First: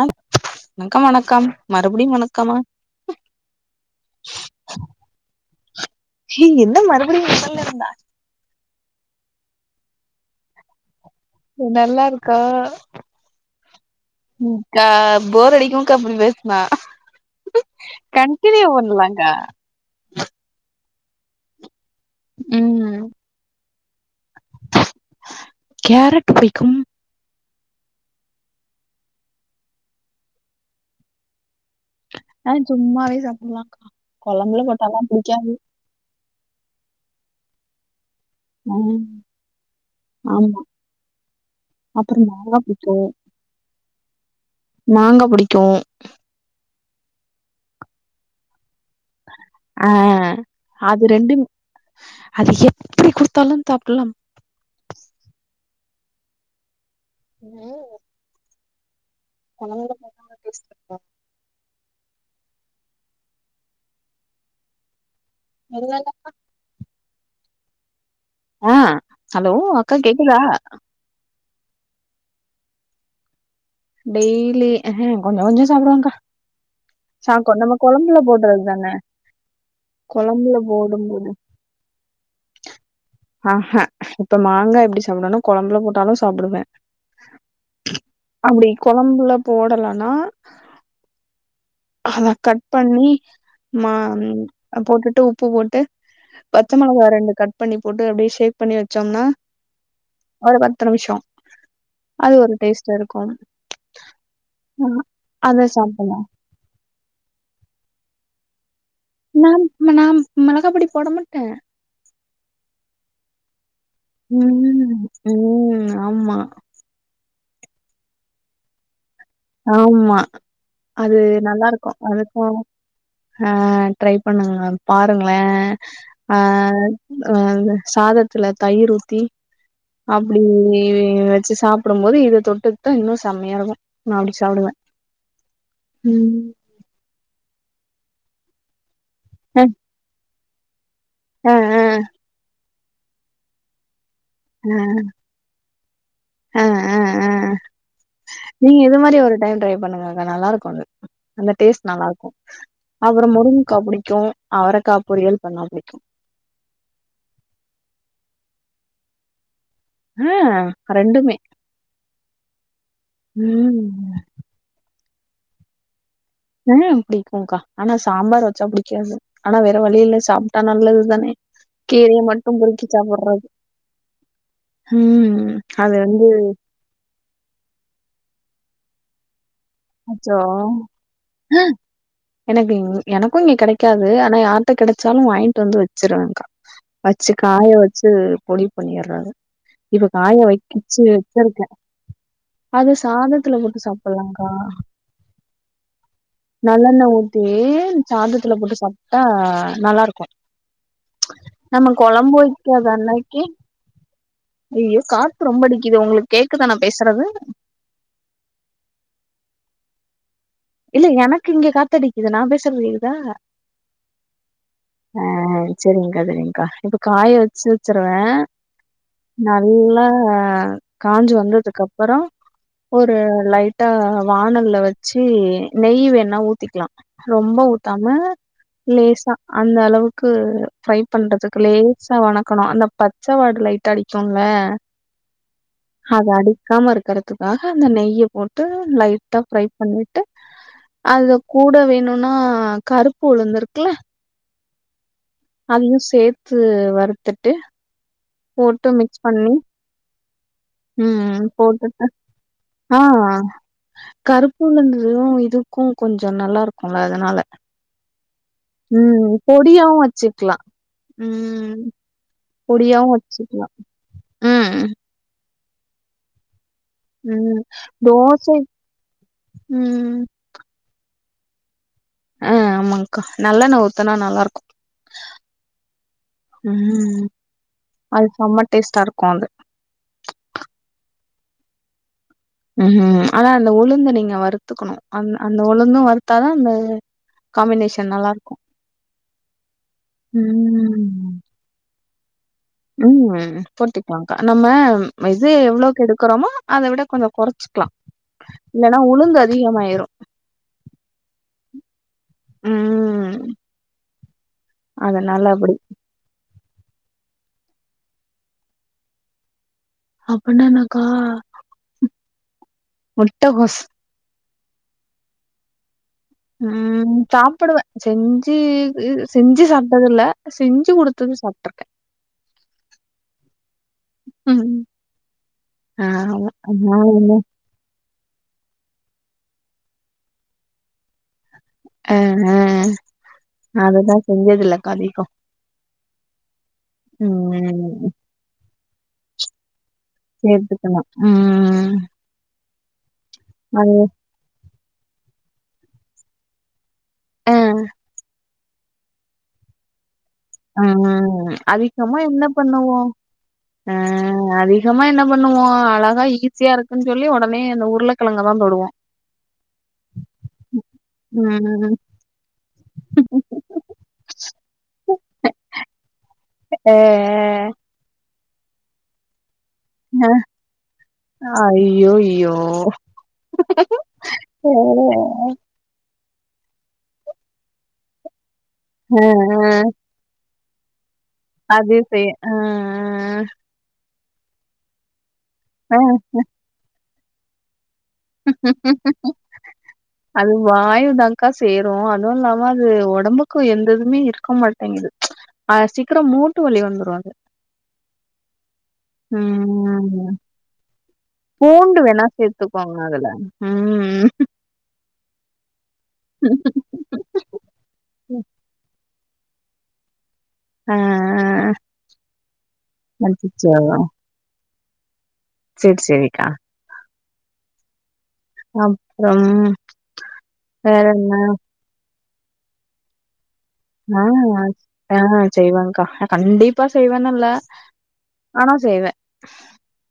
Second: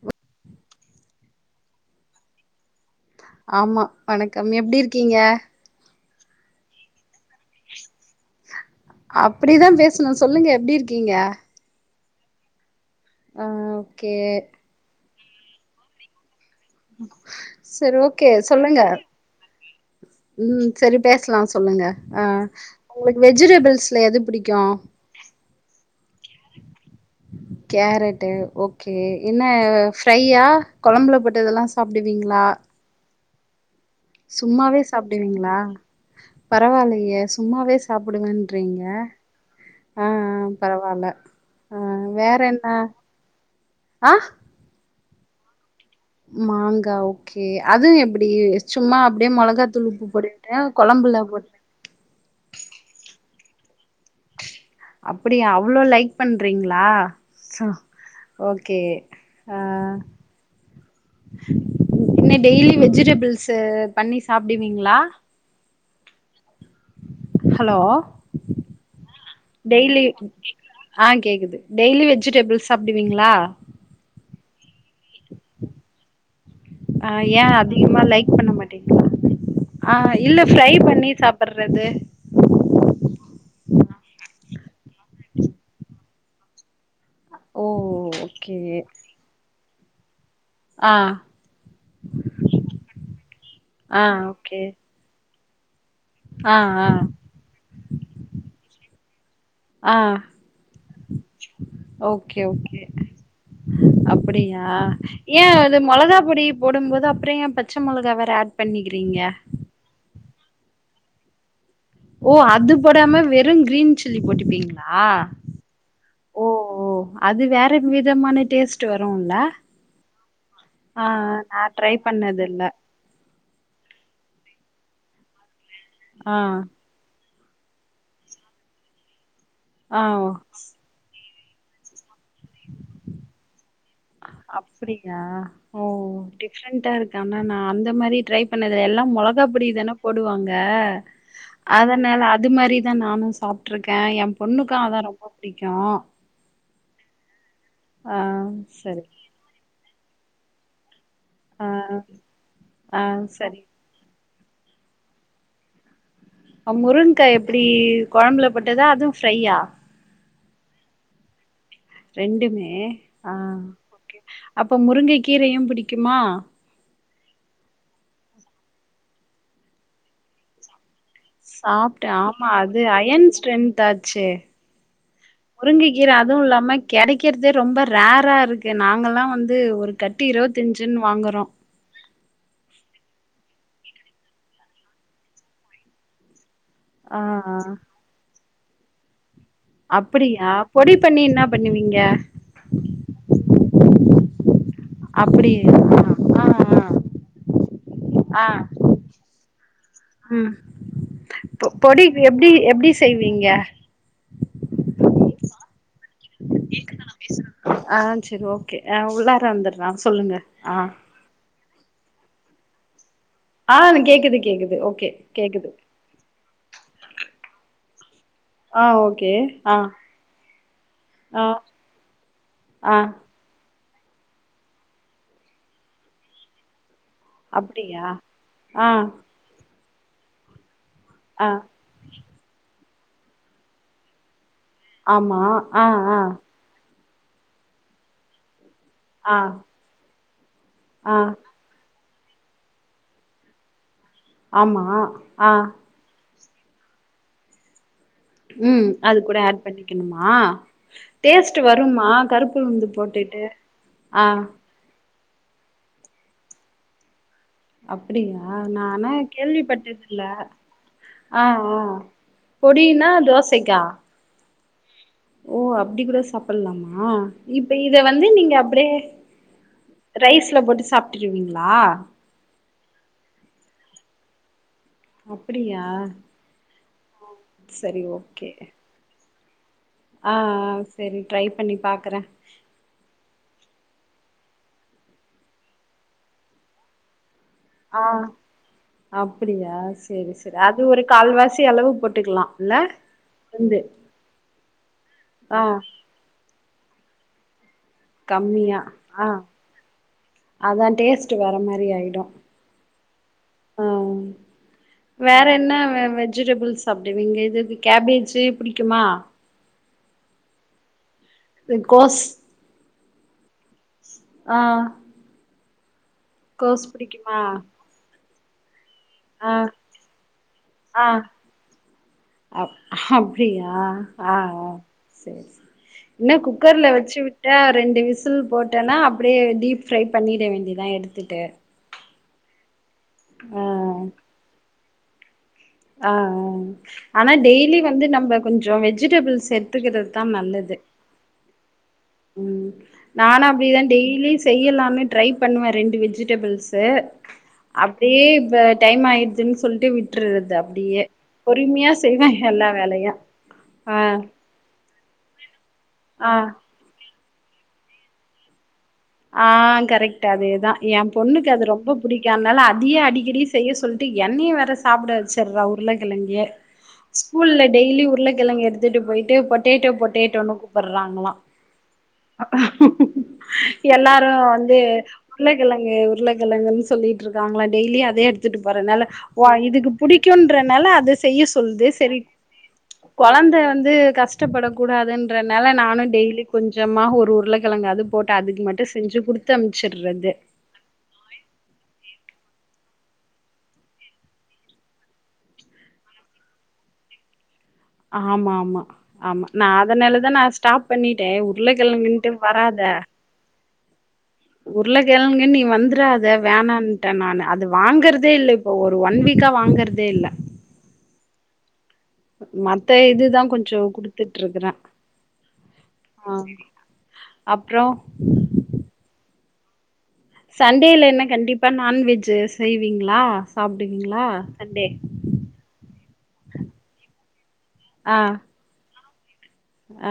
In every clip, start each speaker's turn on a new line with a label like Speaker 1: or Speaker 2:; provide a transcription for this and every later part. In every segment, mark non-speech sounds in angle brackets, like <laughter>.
Speaker 1: அ ணக்கம் வணக்கம் மறுபடியு வணக்கமா
Speaker 2: ஆமா வணக்கம் எப்டி இருக்கீங்க
Speaker 1: என்ன மறுபடியு மொதல்ல இருந்தா
Speaker 2: அப்டிதா பேசணு சொல்லுங்க எப்டி இருக்கீங்க
Speaker 1: நல்லா இருக்கோ
Speaker 2: ஆ ஓகே
Speaker 1: கா போர் அடிக்கு கா இப்படி பேசினா
Speaker 2: சரி ஓகே
Speaker 1: கண்டினியு
Speaker 2: சொல்லுங்க
Speaker 1: பண்ணலா கா
Speaker 2: ம் சரி பேசலா சொல்லுங்க ஆ
Speaker 1: ம்
Speaker 2: உங்களுக்கு வெஜிடெபிள்ஸ்ல எது பிடிக்கு
Speaker 1: கேரட் புடிக்கு
Speaker 2: கேரட்டு ஓகே என்ன ஃப்ரையா கொழம்புல போட்டதெல்லா சாப்பிடுவீங்களா
Speaker 1: ஆ சும்மாவே சாப்பிடலா கொழம்புல போட்டாலா புடிக்காது
Speaker 2: பரவா இல்லையே சும்மாவே சாப்பிடுவேன்
Speaker 1: ஆ
Speaker 2: ட்றேங்க ஆ ஆ
Speaker 1: ஆமா
Speaker 2: பரவா இல்ல ஆ
Speaker 1: அப்புறம்
Speaker 2: வேற
Speaker 1: மாங்கா
Speaker 2: என்ன
Speaker 1: புடிக்கும்
Speaker 2: ஆ
Speaker 1: மாங்கா புடிக்கு
Speaker 2: மாங்கா ஓகே அதுவு எப்டி சும்மா அப்டியே மொளகா
Speaker 1: ஆ
Speaker 2: தூள் உப்பு போட்டுட்டு
Speaker 1: அது
Speaker 2: கொழம்புல
Speaker 1: ரெண்டும்
Speaker 2: போட்டு
Speaker 1: அது எப்டி குடுத்தாலு தாப்புலாம்
Speaker 2: அப்டியா அவ்ளோ லைக் பண்றீங்களா சோ ஓகே ஆ
Speaker 1: கொழந்த <unintelligible>
Speaker 2: என்ன டெய்லி வெஜிடபிள்ஸ் பண்ணி சாப்பிடுவீங்களா
Speaker 1: <unintelligible>
Speaker 2: ஹலோ அ
Speaker 1: ஆ ஹலோ அக்கா
Speaker 2: டெய்லி கேக்குதா ஆ கேக்குது டெய்லி வெஜிடேபிள்ஸ் சாப்டுவீங்களா
Speaker 1: டெய்லி கொஞ்ச கொஞ்ச சாப்பிடுவேக்கா
Speaker 2: ஆ ஏ அதிகமா லைக் பண்ண
Speaker 1: போடுறது தான
Speaker 2: மாட்டிங்களா ஆ இல்ல
Speaker 1: கொழம்புல
Speaker 2: ஃப்ரை பண்ணி சாப்டுறது
Speaker 1: ஆ ஹ இப்ப மாங்காய் எப்டி சாப்பிடு வேணா கொழம்புல போட்டாலு சாப்பிடுவே
Speaker 2: ஓ ஓகே
Speaker 1: அப்டி கொழம்புல போடலனா
Speaker 2: ஆ
Speaker 1: அத கட் பண்ணி மா
Speaker 2: ஆ ஓகே
Speaker 1: போட்டுட்டு உப்பு போட்டு
Speaker 2: ஆ
Speaker 1: பச்ச
Speaker 2: ஆ
Speaker 1: மொளகா ரெண்டு கட் பண்ணி போட்டு அப்டியே ஷேக் பண்ணி வச்சோம்னா
Speaker 2: ஆ
Speaker 1: ஒரு பத்து நிமிஷோ அது ஒரு டேஸ்டா இருக்கு
Speaker 2: அப்பிடியா ஏ
Speaker 1: அத
Speaker 2: அது மொளகா
Speaker 1: சாப்டலா
Speaker 2: பொடி போடம்போது அப்புற ஏ பச்ச மொளகா வேற ஆட் பண்ணிக்கிறீங்க
Speaker 1: நாம் நாம் மிளகா பொடி போட மாட்டே
Speaker 2: ஓ அது போடாம வெறு கிரீன் சு சொல்லி
Speaker 1: ம்
Speaker 2: போட்டுப்பீங்களா
Speaker 1: ம் ஆமா
Speaker 2: ஓ ஓ அது வேற விதமான டேஸ்ட் வருல்ல
Speaker 1: ஆமா
Speaker 2: ஆ
Speaker 1: அது
Speaker 2: நா
Speaker 1: நல்லாருக்கு
Speaker 2: ட்ரை
Speaker 1: அதுக்கு
Speaker 2: பண்ணதில்ல
Speaker 1: அ ட்ரை பண்ணுங்ளே பாருங்களே ஆ அ சாதத்துல தயிர் ஊத்தி
Speaker 2: ஆ ஓ
Speaker 1: அப்டி வச்சு சாப் புடும்போது இத தொட்டுக்டா இன்னு செம்மையா இருக்கு நா அப்டி சாப்டுவே
Speaker 2: அப்டியா ஓ
Speaker 1: ம்
Speaker 2: டிப்ரெண்டா இருக்கு ஆனா நா அந்த மாரி ட்ரை பண்ணதுல்ல எல்லா
Speaker 1: அ
Speaker 2: மொளகாப்பொடி தான போடுவாங்க
Speaker 1: அ அ
Speaker 2: அதனால அது மாரி தா நானு சாப்ருக்க என் பொண்ணுக்கு அதான் ரொம்ப புடிக்கு
Speaker 1: அ அ அ
Speaker 2: ஆ
Speaker 1: நீங்க இது
Speaker 2: சரி
Speaker 1: மாரி ஒரு டைம் ட்ரை பண்ணுங்க அக்கா நல்லாருக்கு அது அந்த
Speaker 2: ஆ
Speaker 1: டேஸ்ட் நல்லாருக்கு
Speaker 2: ஆ
Speaker 1: அப்றோ
Speaker 2: சரி
Speaker 1: முருங்கக்கா புடிக்கு அவரக்கா பொரியல் பண்ணா புடிக்கு
Speaker 2: முருங்கா எப்டி கொழம்புல போட்டதா அதுவு ஃப்ரையா
Speaker 1: அ ரெண்டுமே
Speaker 2: ரெண்டுமே ஆ
Speaker 1: ம்
Speaker 2: ஓகே அப்ப முருங்க கீரையு பிடிக்குமா
Speaker 1: ம் பிடிக்குக்கா ஆனா சாம்பார் வச்சா பிடிக்காது ஆனா வேற வழி இல்ல சாப்ட்டா நல்லது தான
Speaker 2: சாப்ட்ட ஆமா அது அயன் ஸ்ட்ரென்த் ஆச்சே
Speaker 1: ம்.
Speaker 2: முருங்க
Speaker 1: அது
Speaker 2: கீர
Speaker 1: வந்து
Speaker 2: அதுவு இல்லாம கெடைக்கற்தே ரொம்ப ரேர்ரா இருக்கு நாங்கலா வந்து ஒரு கட்டி
Speaker 1: அச்சோ!
Speaker 2: இருவத்தஞ்சுன் வாங்கறோ
Speaker 1: எனக் இங் எனக்கு இங்க கெடைக்காது ஆனா யார்ட்ட கெடச்சாலு வாங்கிட்டு வந்து வச்சிருவங்க்கா
Speaker 2: ஆ
Speaker 1: வச்சு
Speaker 2: ஆ
Speaker 1: காய வச்சு பொடி பண்ணிட்றாரு இப்ப காய
Speaker 2: அப்படியா பொடி
Speaker 1: வக்கிச்சு
Speaker 2: பண்ணி என்ன
Speaker 1: வச்சர்க்க
Speaker 2: பண்ணுவீங்க
Speaker 1: அது சாதத்துல போட்டு சாப்புட்லா கா
Speaker 2: அப்படி ஆ ஆ
Speaker 1: நல்லண்ண ஊத்தி
Speaker 2: ஆ ஆ
Speaker 1: சாதத்துல போட்டு சாப்ட்டா நல்லாருக்கு
Speaker 2: ம் பொ
Speaker 1: நம்ம
Speaker 2: பொடி
Speaker 1: கொழம்பு
Speaker 2: எப்டி
Speaker 1: வக்காத
Speaker 2: எப்டி
Speaker 1: அன்னக்கி
Speaker 2: செய்வீங்க
Speaker 1: ஐய்யோ காத்து ரொம்ப அடிக்குது உங்களுக் கேக்குதா நா பேசுறது
Speaker 2: ஆ செரி ஓகே உள்ளார வந்துட்ற சொல்லுங்க ஆ
Speaker 1: இல்ல எனக்கு இங்க காத்தடிக்குது நா பேசுறது கேக்குதா
Speaker 2: ஆ கேக்குது கேக்குது ஓகே
Speaker 1: ஆ
Speaker 2: கேக்குது
Speaker 1: சரிங்க்கா சரிங்க்கா இப்ப காய வச்சு வச்சருவ
Speaker 2: ஆ ஓகே ஆ
Speaker 1: நல்லா காஞ்சு
Speaker 2: ஆ
Speaker 1: வந்ததுக்கப்பறோ
Speaker 2: ஆ
Speaker 1: ஒரு லைட்டா வானல்ல வச்சு நெய் வேணா ஊத்திக்லா ரொம்ப
Speaker 2: அப்டியா
Speaker 1: ஊத்தாம
Speaker 2: ஆ
Speaker 1: லேசா அந்தளவுக்கு ஃப்ரை
Speaker 2: ஆ
Speaker 1: பண்றதுக்குல்லயே சா வணக்கணு அந்த பச்சவாட லைட்டா அடிக்குல்ல
Speaker 2: ஆமா ஆ ஆ
Speaker 1: க்காம இருக்கறதுக்காக அந்த நெய்ய போட்டு
Speaker 2: ஆ
Speaker 1: லைட்டா ஃப்ரை பண்ணி
Speaker 2: ஆ
Speaker 1: அது கூட வேணுன்னா கருப்பு உழுந்து இருக்குல
Speaker 2: ஆமா ஆ
Speaker 1: இதையு சேத்து வறுத்துட்டு போட்டு மிக்ஸ் பண்ணி
Speaker 2: க்கனுமா
Speaker 1: ம்
Speaker 2: டேஸ்ட்டு
Speaker 1: போட்டுட்டு
Speaker 2: வரும்மா கருப்பு உழுந்து
Speaker 1: ஆ
Speaker 2: போட்டுட்டு ஆ
Speaker 1: கருப்பு உளுந்தும் இதுக்கு கொஞ்ச நல்லா இருக்குல்ல அதனால
Speaker 2: அப்டியா நா ஆனா
Speaker 1: ம் பொடியாவு
Speaker 2: கேள்விப்பட்டதில்ல
Speaker 1: வச்சுக்லா
Speaker 2: ஆ ஆ
Speaker 1: ம் பொடியாவு
Speaker 2: பொடினா
Speaker 1: வச்சுக்கலா
Speaker 2: தோசைக்கா
Speaker 1: ம் ம்
Speaker 2: ஓ அப்டி கூட சாப் பலாமா
Speaker 1: ம்
Speaker 2: இப்ப இத வந்து நீங்க
Speaker 1: தோசை
Speaker 2: அப்டியே
Speaker 1: ம்
Speaker 2: ரைஸ் ட்ல போட்டு சாப்ட்டுருவீங்ளா
Speaker 1: அ ஆமாங்க்கா நல்லெண்ண ஊத்துனா நல்லார்க்கு
Speaker 2: அப்டியா
Speaker 1: ம்
Speaker 2: சரி ஓகே
Speaker 1: கொழ்ந்த
Speaker 2: அ அ சரி ட்ரைப் பண்ணி பாக்குற
Speaker 1: ம் ம் ஆனா அந்த உளுந்த நீங்க வறுத்துக்குனு அந் அந்த உளுந்து வறுத்தாதா அந்த
Speaker 2: ஆ
Speaker 1: காம்பினேஷன் நல்லாருக்கு
Speaker 2: அப்டியா செரி செர் அது ஒரு
Speaker 1: ம்
Speaker 2: கால்வாசி அளவு போட்டுக்லா
Speaker 1: ம் போட்டுக்லாங்க்கா நம்ம இது
Speaker 2: ஆ
Speaker 1: எவ்ளோக்கு எடுக்கறோமோ அத விட கொஞ்சொ கொறச்சுக்கலா
Speaker 2: கம்மியா
Speaker 1: இல்லனா
Speaker 2: ஆ
Speaker 1: உளுந்து அதிகமாயிரு
Speaker 2: அதா டேஸ்ட்டு வேற மாரி ஆயிடு
Speaker 1: ம்
Speaker 2: அம் வேற
Speaker 1: அதனால அப்டி
Speaker 2: என்ன வெ வெஜிடபிள்ஸ் சாப்டிவீங்க இதுது கேபேஜ் புடிக்குமா
Speaker 1: அப்புனா என்னாக்கா
Speaker 2: இது கோஸ்
Speaker 1: முட்டகோஸ்
Speaker 2: ஆ கோஸ்
Speaker 1: ம்
Speaker 2: புடிக்குமா
Speaker 1: சாப்புடுவ செஞ்சு ஹ்
Speaker 2: ஆ
Speaker 1: செஞ்சு சாப்ட்டதில்ல செஞ்சு
Speaker 2: ஆ
Speaker 1: குடுத்தத சாப்ட்ருக்க
Speaker 2: அப் அப்டியா அ அ
Speaker 1: ம்.
Speaker 2: சேர் சேர் என்ன
Speaker 1: ஆமா.
Speaker 2: குக்கர்ல
Speaker 1: நான்
Speaker 2: வெச்சி
Speaker 1: வந்து
Speaker 2: விட்டா ரெண்டு விசில் போட் ட்டனா அப்டியே டீப் ஃப்ரை பண்ணிட வேண்டிதா எடுத்துட்டு
Speaker 1: அ ஹ
Speaker 2: ஆ
Speaker 1: அததா செஞ்சதில்லக்கா அதிகோ
Speaker 2: அ அ ஆனா டெய்லி வந்து
Speaker 1: ம்.
Speaker 2: நம்ப கொஞ்சொ வெஜிடபிள்ஸ் எடுத்துக்கறது
Speaker 1: சேத்துக்கணு ம் ம்
Speaker 2: ம் நானு அப்டி தா
Speaker 1: அது
Speaker 2: டெய்லி செய்யலானு ட்ரை பண்ணுவ ரெண்டு வெஜிடபிள்ஸு
Speaker 1: ஆ.
Speaker 2: அப்டியே இப்ப டைம் ஆயிடுதுன் சொல்ட்டு விட்டுர்றது
Speaker 1: அ அ அதிகமா என்ன
Speaker 2: எல்லா
Speaker 1: பண்ணுவோ
Speaker 2: வேலையு
Speaker 1: அ
Speaker 2: ஆ
Speaker 1: அ அதி கமா என்ன பண்ணுவோ அழகா
Speaker 2: ஆ
Speaker 1: ஈஸியா இருக்குன் சொல்லி ஒடனே அந்த உருளக்கெழங்கதா தொடுவோ
Speaker 2: ஆ கரெக்ட் அதேதா எம்பொண்ணுக்கு அது
Speaker 1: ம்.
Speaker 2: ரொம்ப புடிக் கி அனால அதியே அடிக்கடி செய்ய சொல்ட்டு என்னயே வேற சாப்ட வச்சர்றா உருளகெழங்கயே
Speaker 1: அ
Speaker 2: ஸ்கூல்ல டெய்லி உருளக்கெழங்கு எடுத்துட்டு போயிட்டு பொட்டேட்டோ பொட்டேட்டோனு கூப்புட்றாங்களா
Speaker 1: அய்யோய்
Speaker 2: எல்லாரு
Speaker 1: அ,
Speaker 2: வந்து உருளக்கெழங் கு உருளக்கெழங்குன்னு சொல்லிட்ருக்காங்களா டெய்லியு அதே எடுத்துட்டு போறனால
Speaker 1: அ.
Speaker 2: ஒ இதுக்கு புடிக் க்குன்றனால அத செய்ய சொல்து
Speaker 1: அது
Speaker 2: செரி
Speaker 1: செய் அ, அ.
Speaker 2: கொழந்த வந்து கஷ்டப்படக் கூடாதுன்றனால
Speaker 1: அ
Speaker 2: நானு டெய்லி கொஞ்சமா ஒரு உருளக்கெழங்க அதுப் போட்டு அதுக்கு மட்டு செஞ்சு குடுத்து அனுப்ச்சரது
Speaker 1: வாயுதாக்கா சேரு அதுவு இல்லாம அது ஒடம்புக்கு எந்ததுமே இருக்க மாட்டேங்குது அ சீக்ரோ மூட்டு வலி வந்துரு அது
Speaker 2: ஆமாமா ஆமா நா அதனாலதா
Speaker 1: ம்
Speaker 2: நா ஸ்டாப் பண்ணிட்டே உருளக்கெழங்குன்ட்டு வராத
Speaker 1: ம் ம்
Speaker 2: உருளகெழங்குன்னு நீ வந்துராத வேணான் ட்டேன் நானு அது வாங்குறதேல்ல இப்போ ஒரு ஒன் வீக்கா வாங்குறதேல்ல
Speaker 1: ஆ
Speaker 2: மத்த இதுதா
Speaker 1: அச்சச்சோ
Speaker 2: கொஞ்சோ குடுத் துட்ருக்கறேன்
Speaker 1: சேரி
Speaker 2: அ
Speaker 1: சேரிக்கா
Speaker 2: அப்றோ
Speaker 1: அப்றோம்
Speaker 2: சண்டேல என்ன கண்டிப்பா நான்வெஜு செய்வீங்ளா
Speaker 1: அ அ செய்வங்க்கா ஆனா கண்டிப்பா செய்வன்னில்ல ஆனா செய்வேன்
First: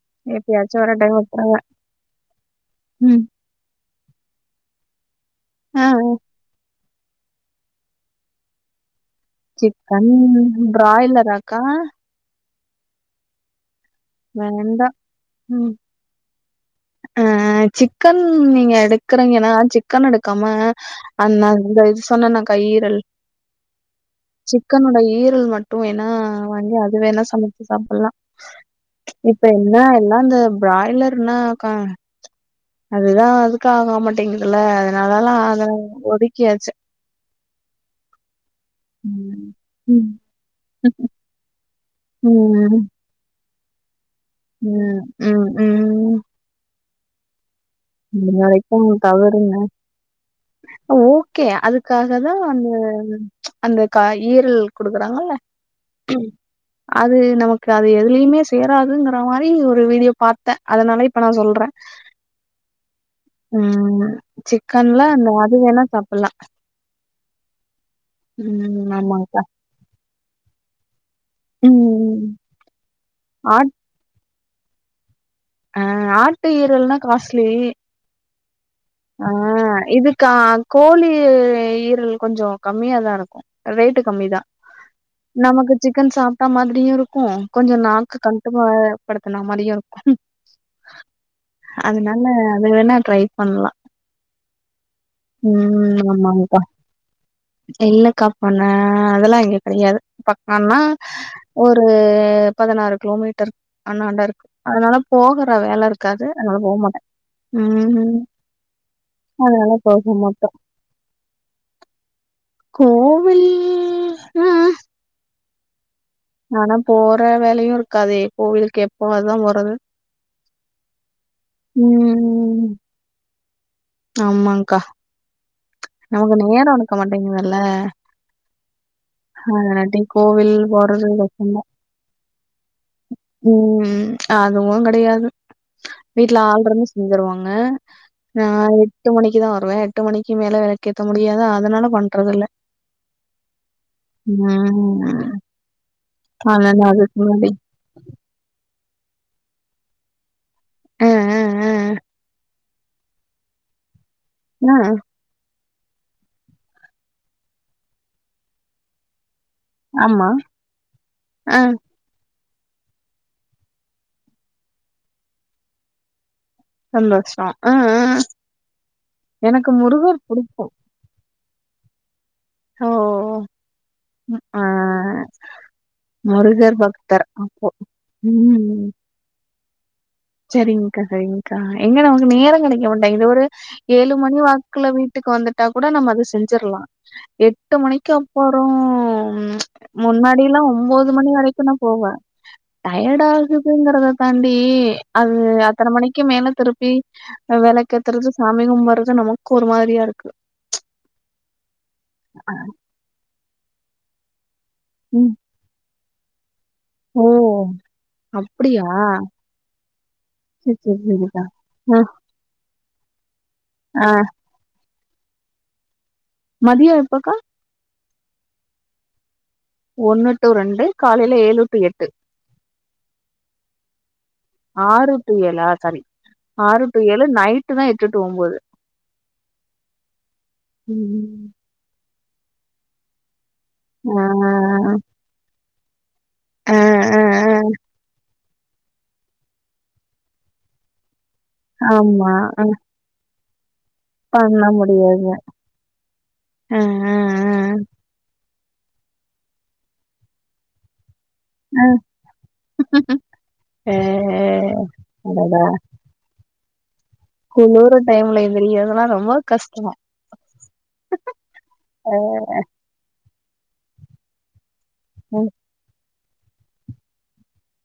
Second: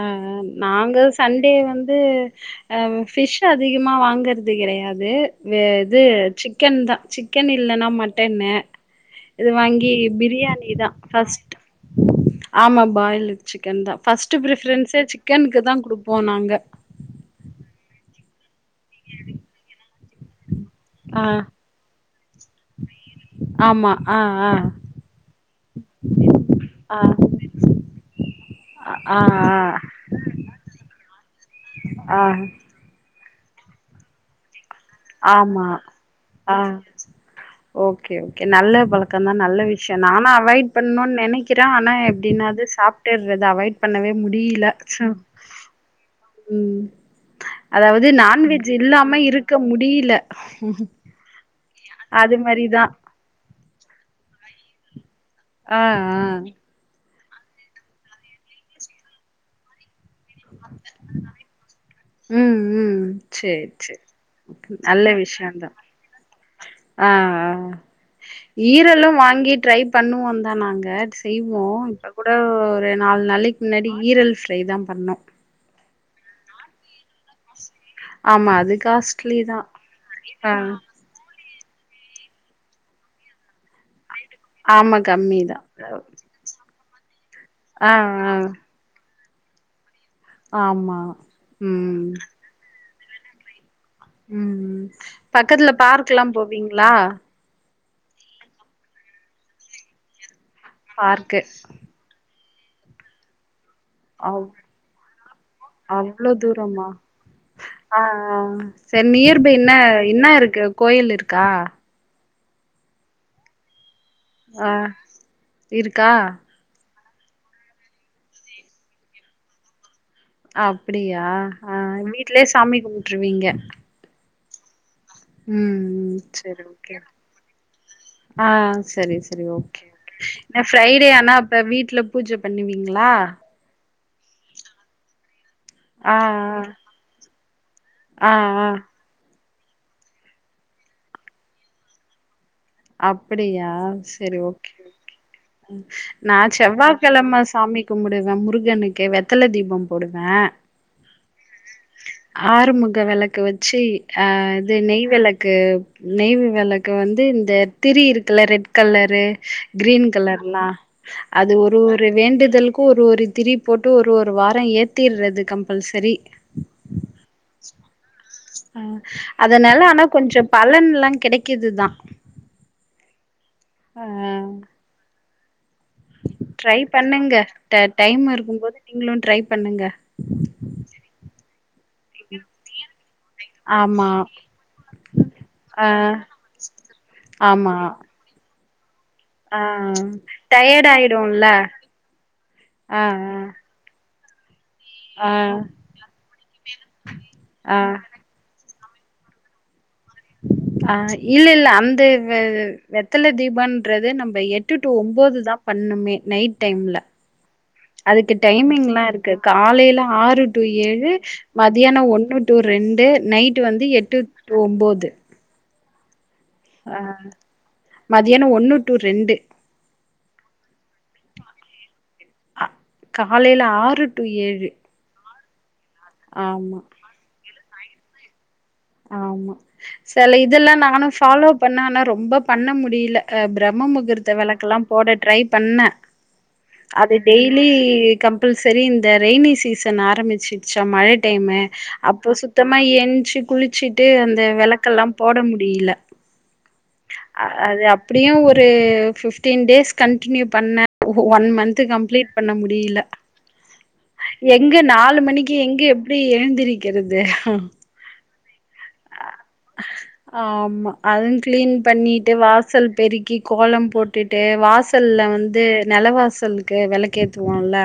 Speaker 2: அ அ நாங்க சண்டே
Speaker 1: விட்ருவே
Speaker 2: வந்து அ
Speaker 1: ம்
Speaker 2: ஃபிஷ் அதிகமா வாங்கறது கெடையாது வே
Speaker 1: ஆ
Speaker 2: இது சிக் சிக்கன்தா சிக்கன் இல்லனா மட்டனு இது வாங்கி
Speaker 1: சிக்கன்
Speaker 2: பிரியாணி தான் ஃபஸ்ட்
Speaker 1: பிராய்லராக்கா
Speaker 2: ஆமாம் பாயிலர் சிக்கன் தான் ஃபஸ்ட்டு
Speaker 1: வேண்டா
Speaker 2: ப்ரிஃபரன்ஸே சிக்கனுக்கு தான் குடுப்போம் நாங்க
Speaker 1: ஆ சிக்கன் நீங்க எடு க்குறீங்கன்னா சிக்கன் எடுக்காம
Speaker 2: ஆ
Speaker 1: அன் இந்த இது சொன்னேனா கா ஈறல்
Speaker 2: ஆமா ஆ ஆ
Speaker 1: சிக்கனோட ஈரல் மட்டும் என்னா வாங்கி அது
Speaker 2: ஆ
Speaker 1: வேணா சமைச்சு சாப்டலாம்
Speaker 2: ஆ ஆ
Speaker 1: இப்ப என்ன எல்லாம் இந்த பிராய்லர்னாக்கா
Speaker 2: ஆ
Speaker 1: அதுதான் எதுக்கு ஆகமாட்டேங்குதுல்ல அதனாலலா
Speaker 2: ஆமா
Speaker 1: அத
Speaker 2: ஆ
Speaker 1: ஒதுக்கியாச்சு
Speaker 2: ஓகே ஓகே நல்ல பழக்கம் தா
Speaker 1: ம்
Speaker 2: நல்ல விஷ்யம்
Speaker 1: ம்
Speaker 2: நானு அவாய்ட் பண்ணும்னு நெனைக்கிறேன் ஆனா அப்டின்னது
Speaker 1: ம்
Speaker 2: சாப்டேறது அவாய்ட் பண்ணவே முடியல
Speaker 1: ம்
Speaker 2: ச
Speaker 1: ம் ம்
Speaker 2: உம் அதாவது
Speaker 1: இது
Speaker 2: நான்வெஜ்
Speaker 1: வரைக்கு
Speaker 2: இல்லாம இருக்க
Speaker 1: தவறுங்க
Speaker 2: முடியல
Speaker 1: ஓகே அதுக்காக
Speaker 2: அது
Speaker 1: தான் அந்த
Speaker 2: மாரிதா
Speaker 1: அந்த கா ஈரல் குடுக்குறாங்கல்ல
Speaker 2: ஆ ஆ
Speaker 1: அது நமக்கு அது எதுலயுமே சேராதுங்கற மாதிரி ஒரு வீடியோ பாத்தேன் அதனால இப்ப நா சொல்றே
Speaker 2: உம் உம் சேரி சேரி
Speaker 1: ம் சிக்கன்ல
Speaker 2: நல்ல
Speaker 1: அந்த அது
Speaker 2: விஷயம்தான்
Speaker 1: வேணா சாப்புட்லா
Speaker 2: ஆ ஆ
Speaker 1: ம்
Speaker 2: ஈரலும்
Speaker 1: ஆமாங்க்கா
Speaker 2: வாங்கி ட்ரை பண்ணுவோம் தான் நாங்க செய்வோம் இப்ப
Speaker 1: ம்
Speaker 2: கூட ஒரு நாலு நாளைக்கு
Speaker 1: ஆட்
Speaker 2: முன்னாடி ஈரல் ஃப்ரை தான் பண்ணோம்
Speaker 1: அ ஆட்டு ஈரல்னா காஸ்ட்லி
Speaker 2: ஆமா அது காச
Speaker 1: ஆ இதுக்கு கோழி ஈரல் கொஞ்சோம் கம்மியா தா இருக்கும் ரேட்டு கம்மி தான்
Speaker 2: ஆமா கம்மிதா
Speaker 1: நமக்கு சிக்கன் சாப் ட்ட மாதிரியும் இருக்கும் கொஞ்சம்
Speaker 2: ஆ ஆ
Speaker 1: நாக்கு கட்டும ப்படுத்தினா மாதிரியும் இருக்கும்
Speaker 2: ஆமா ம்
Speaker 1: அதனால அது வேணா ட்ரை பண்ணலாம்
Speaker 2: உம் பக்கத்துல பார்க் எல்லாம்
Speaker 1: ஆமாங்க்கா
Speaker 2: போவீங்களா
Speaker 1: இல்லக்கா பண்ண அதெல்லாம் இங்க கெடையாது பக்கம்னா
Speaker 2: பார்க்கு
Speaker 1: ஒரு உம் பதினாறு கிலோமீட்டர் அண்ணாடா
Speaker 2: அவ்
Speaker 1: இருக்கு அதனால போகற வேலை இருக்காது
Speaker 2: அவ்ளோ
Speaker 1: அதனால
Speaker 2: தூரமா
Speaker 1: போகல
Speaker 2: ஆ ஆ சரி நியர்பை என்ன
Speaker 1: போக
Speaker 2: என்ன
Speaker 1: மாட்டோ
Speaker 2: இருக்கு கோயில் இருக்கா
Speaker 1: கோவில்
Speaker 2: ஆ
Speaker 1: ம்
Speaker 2: இருக்கா
Speaker 1: ஆனா போற வேலையும் இருக்காதே கோவிலுக்கு எப்போ அதுதான் போறது
Speaker 2: அப்டியா ஆ வீட்லயே சாமி கும்புட்ருவீங்க
Speaker 1: ஆமாங்கா
Speaker 2: ம் ம்
Speaker 1: நமக்கு
Speaker 2: சரி
Speaker 1: நேரோ இருக்க
Speaker 2: ஓகே
Speaker 1: மாட்டேங்குதல்ல
Speaker 2: ஆ சரி சரி ஓகே
Speaker 1: கோவில்
Speaker 2: அ
Speaker 1: போறது
Speaker 2: ஃப்ரைடே ஆனா அப்ப
Speaker 1: கஷ்டந்தா
Speaker 2: வீட்ல பூஜ பண்ணுவீங்களா
Speaker 1: ம் அதுவு கெடையாது
Speaker 2: ஆ
Speaker 1: வீட்டுல ஆள் இருந்தா
Speaker 2: ஆ
Speaker 1: செஞ்தருவாங்க
Speaker 2: ஆ
Speaker 1: நா
Speaker 2: ஆ
Speaker 1: எட்டு மணிக்கு தா வருவே எட்டு மணிக் கு மேல வெளக்கேத்த முடியாதா அதனால பண்றதில்ல
Speaker 2: அப்டியா சேரி ஓகே
Speaker 1: ம்
Speaker 2: நா
Speaker 1: அதனால அதுக்கு
Speaker 2: செவ்வாக்கெழம
Speaker 1: முன்னாடி
Speaker 2: சாமி கும்புடுவே முருகனுக்கு வெத்தல தீப போடுவே
Speaker 1: அ அ
Speaker 2: ஆறுமுக வெளக்கு வச்சு ஆ
Speaker 1: அ அ
Speaker 2: இது நெய் வெளக்கு நெய் வெளக்கு வந்து இந்த திரி இருக்குல ரெட் கலரு கிரீன்
Speaker 1: ஆமா
Speaker 2: கலர்லா அது
Speaker 1: அ
Speaker 2: ஒரு ஒரு வேண்டுதல்க்கு ஒரு ஒரு திரி போட்டு ஒரு ஒரு வார ஏத்திட்றது கம்பல்சரி
Speaker 1: சந்தோஷம் அ அ எனக்கு
Speaker 2: அதனால ஆனா
Speaker 1: முருகர்
Speaker 2: கொஞ்சொ
Speaker 1: புடிக்கும்
Speaker 2: பலன்ல்லா கெடைக்குதுதா
Speaker 1: ஓஓ ம் அஅ
Speaker 2: ட்ரை பண்ணுங்க டைம் இருக்கும் போது
Speaker 1: ம்
Speaker 2: நீங்களும் ட்ரை பண்ணுங்க
Speaker 1: சரிங்க்கா சரிங்க்கா எங்க நமக்கு நேர கெடைக்க மாட்டேங்குது இது ஒரு
Speaker 2: ஆமா.
Speaker 1: ஏழு மணி வாக்குல வீட்டுக்கு வந்துட்டா கூட
Speaker 2: ஆ
Speaker 1: நம்ம அத செஞ்சிர்லா
Speaker 2: ஆமா.
Speaker 1: எட்டு மணிக்கு அப்பறொ ம்
Speaker 2: ஆ
Speaker 1: முன்னாடில்லா
Speaker 2: டயர்ட்
Speaker 1: ஒம்போது மணி
Speaker 2: ஆயிடும்ல.
Speaker 1: வரைக்குன்னா போவே
Speaker 2: ஆ
Speaker 1: டயர்டா ஆகு ங்கறத தாண்டி
Speaker 2: ஆ
Speaker 1: அது அத்தன மணிக்கு மேல திருப்பி
Speaker 2: ஆ ஆ.
Speaker 1: வெளக்கேத்துறது சாமி கும்பர்து நமக்கு ஒரு மாரியா இருக்கு
Speaker 2: அ இல்ல இல்ல அந்த வெ வெத்தல தீபன்றது நம்ம எட்டு எட்டு டூ
Speaker 1: ம்
Speaker 2: ஒம்போது தா பண்ணுமே நைட் டைம்ல
Speaker 1: ஓ
Speaker 2: அதுக்கு
Speaker 1: அப்படியா?
Speaker 2: டைமிங்லா இருக்கு காலையில ஆறு டு
Speaker 1: சரி, சரி,
Speaker 2: ஏழு
Speaker 1: சரிக்கா. அ,
Speaker 2: மதியானம் ஒன் னு டு ரெண்டு நைட் வந்து
Speaker 1: ஆ
Speaker 2: எட்டு டூ ஒம்போது ஆ
Speaker 1: மதியம் எப்பக்கா?
Speaker 2: மதியானம் ஒன்னு டூ ரெண்டு
Speaker 1: ஒன்னு டு ரெண்டு காலையில ஏழு டூ எட்டு
Speaker 2: காலையில ஆறு டு ஏழு
Speaker 1: ஆறு டு ஏழா சாரி
Speaker 2: ஆமா
Speaker 1: ஆறு டு ஏழு நைட்டு தா எட்டுட்டு ஒம்போது
Speaker 2: செல இதெல்லா நானும் ஃபாலோ
Speaker 1: ம்.
Speaker 2: பண்ணே ஆனா ரொம்ப பண்ண முடியல பிரம்ம
Speaker 1: ஆ,
Speaker 2: முகூர்த்த வெளக்கெல்லா போட ட்ரை பண்ணே
Speaker 1: ஆ,
Speaker 2: அது
Speaker 1: ஆ, ஆ.
Speaker 2: டெய்லி கம் ப்பல்சரி இந்த ரெய்னி சீசன் ஆரம்பிச்சிடுச்சா மழ டைமு அப்போ
Speaker 1: ஆமா. அ
Speaker 2: சுத்தமா எஞ்சு குளிச்சுட்டு அந்த
Speaker 1: பண்ண
Speaker 2: விளக்கெல்லாம் போட முடியல
Speaker 1: ஆஹ
Speaker 2: அது அப்டியு ஒரு பிஃப்டீன் டேஸ் கண்டினியூ பண்ணே ஒன் மன்த் கம்ப்ளீட் பண்ண முடியில
Speaker 1: அ. அ,
Speaker 2: எங்க நாலு மணிக்கு
Speaker 1: அடடா!
Speaker 2: எங்க எப்டி எழுந்திருக்கிறது
Speaker 1: குளுரு டைம்ல எந்திரிக்கறதுல்லா ரொம்ப கஷ்டோ
Speaker 2: ஆமா அதுவும் கிளீன் பண்ணிட்டு வாசல் பெரி க்கி கோலம் போட்டுட்டு வாசல்ல
Speaker 1: ம்.
Speaker 2: வந்து நெல வாசலுக்கு வெளக்கேத்துவோல்ல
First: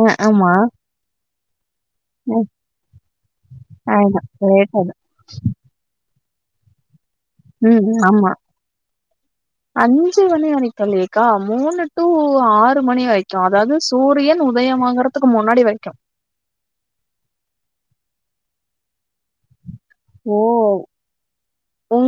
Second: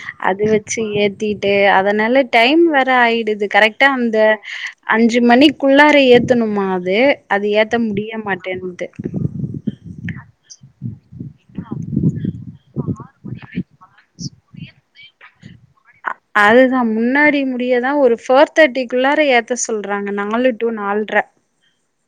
Speaker 1: அ,
Speaker 2: அது
Speaker 1: ஆமா.
Speaker 2: வச்சு ஏத்தி ட்டு அதனால
Speaker 1: ம்.
Speaker 2: டைம் வேர ஆயிடுது கரெக்டா அந்த
Speaker 1: ஆயிடும். லேட் ஆயிடும்.
Speaker 2: அஞ் அஞ்சு மணிக்குள்ளார ஏத்தனுமா அது அது ஏத்த
Speaker 1: ம்,
Speaker 2: முடிய
Speaker 1: ஆமா.
Speaker 2: மாட்டேன்னுது
Speaker 1: அஞ்சு மணி வரைக்கு இல்லேக்கா மூணு டு ஆறு மணி வரைக்கு அதாவுது சூரியன் உதயமாகற துக்கு முன்னாடி வரைக்கு
Speaker 2: அதுதா முன்னாடி முடியதா ஒரு ஃபோர் தேர்ட்டி குள்ளார ஏத்த சொல்றாங்க
Speaker 1: ஓ
Speaker 2: நாலு டூ நால்ட்ர
Speaker 1: உங்க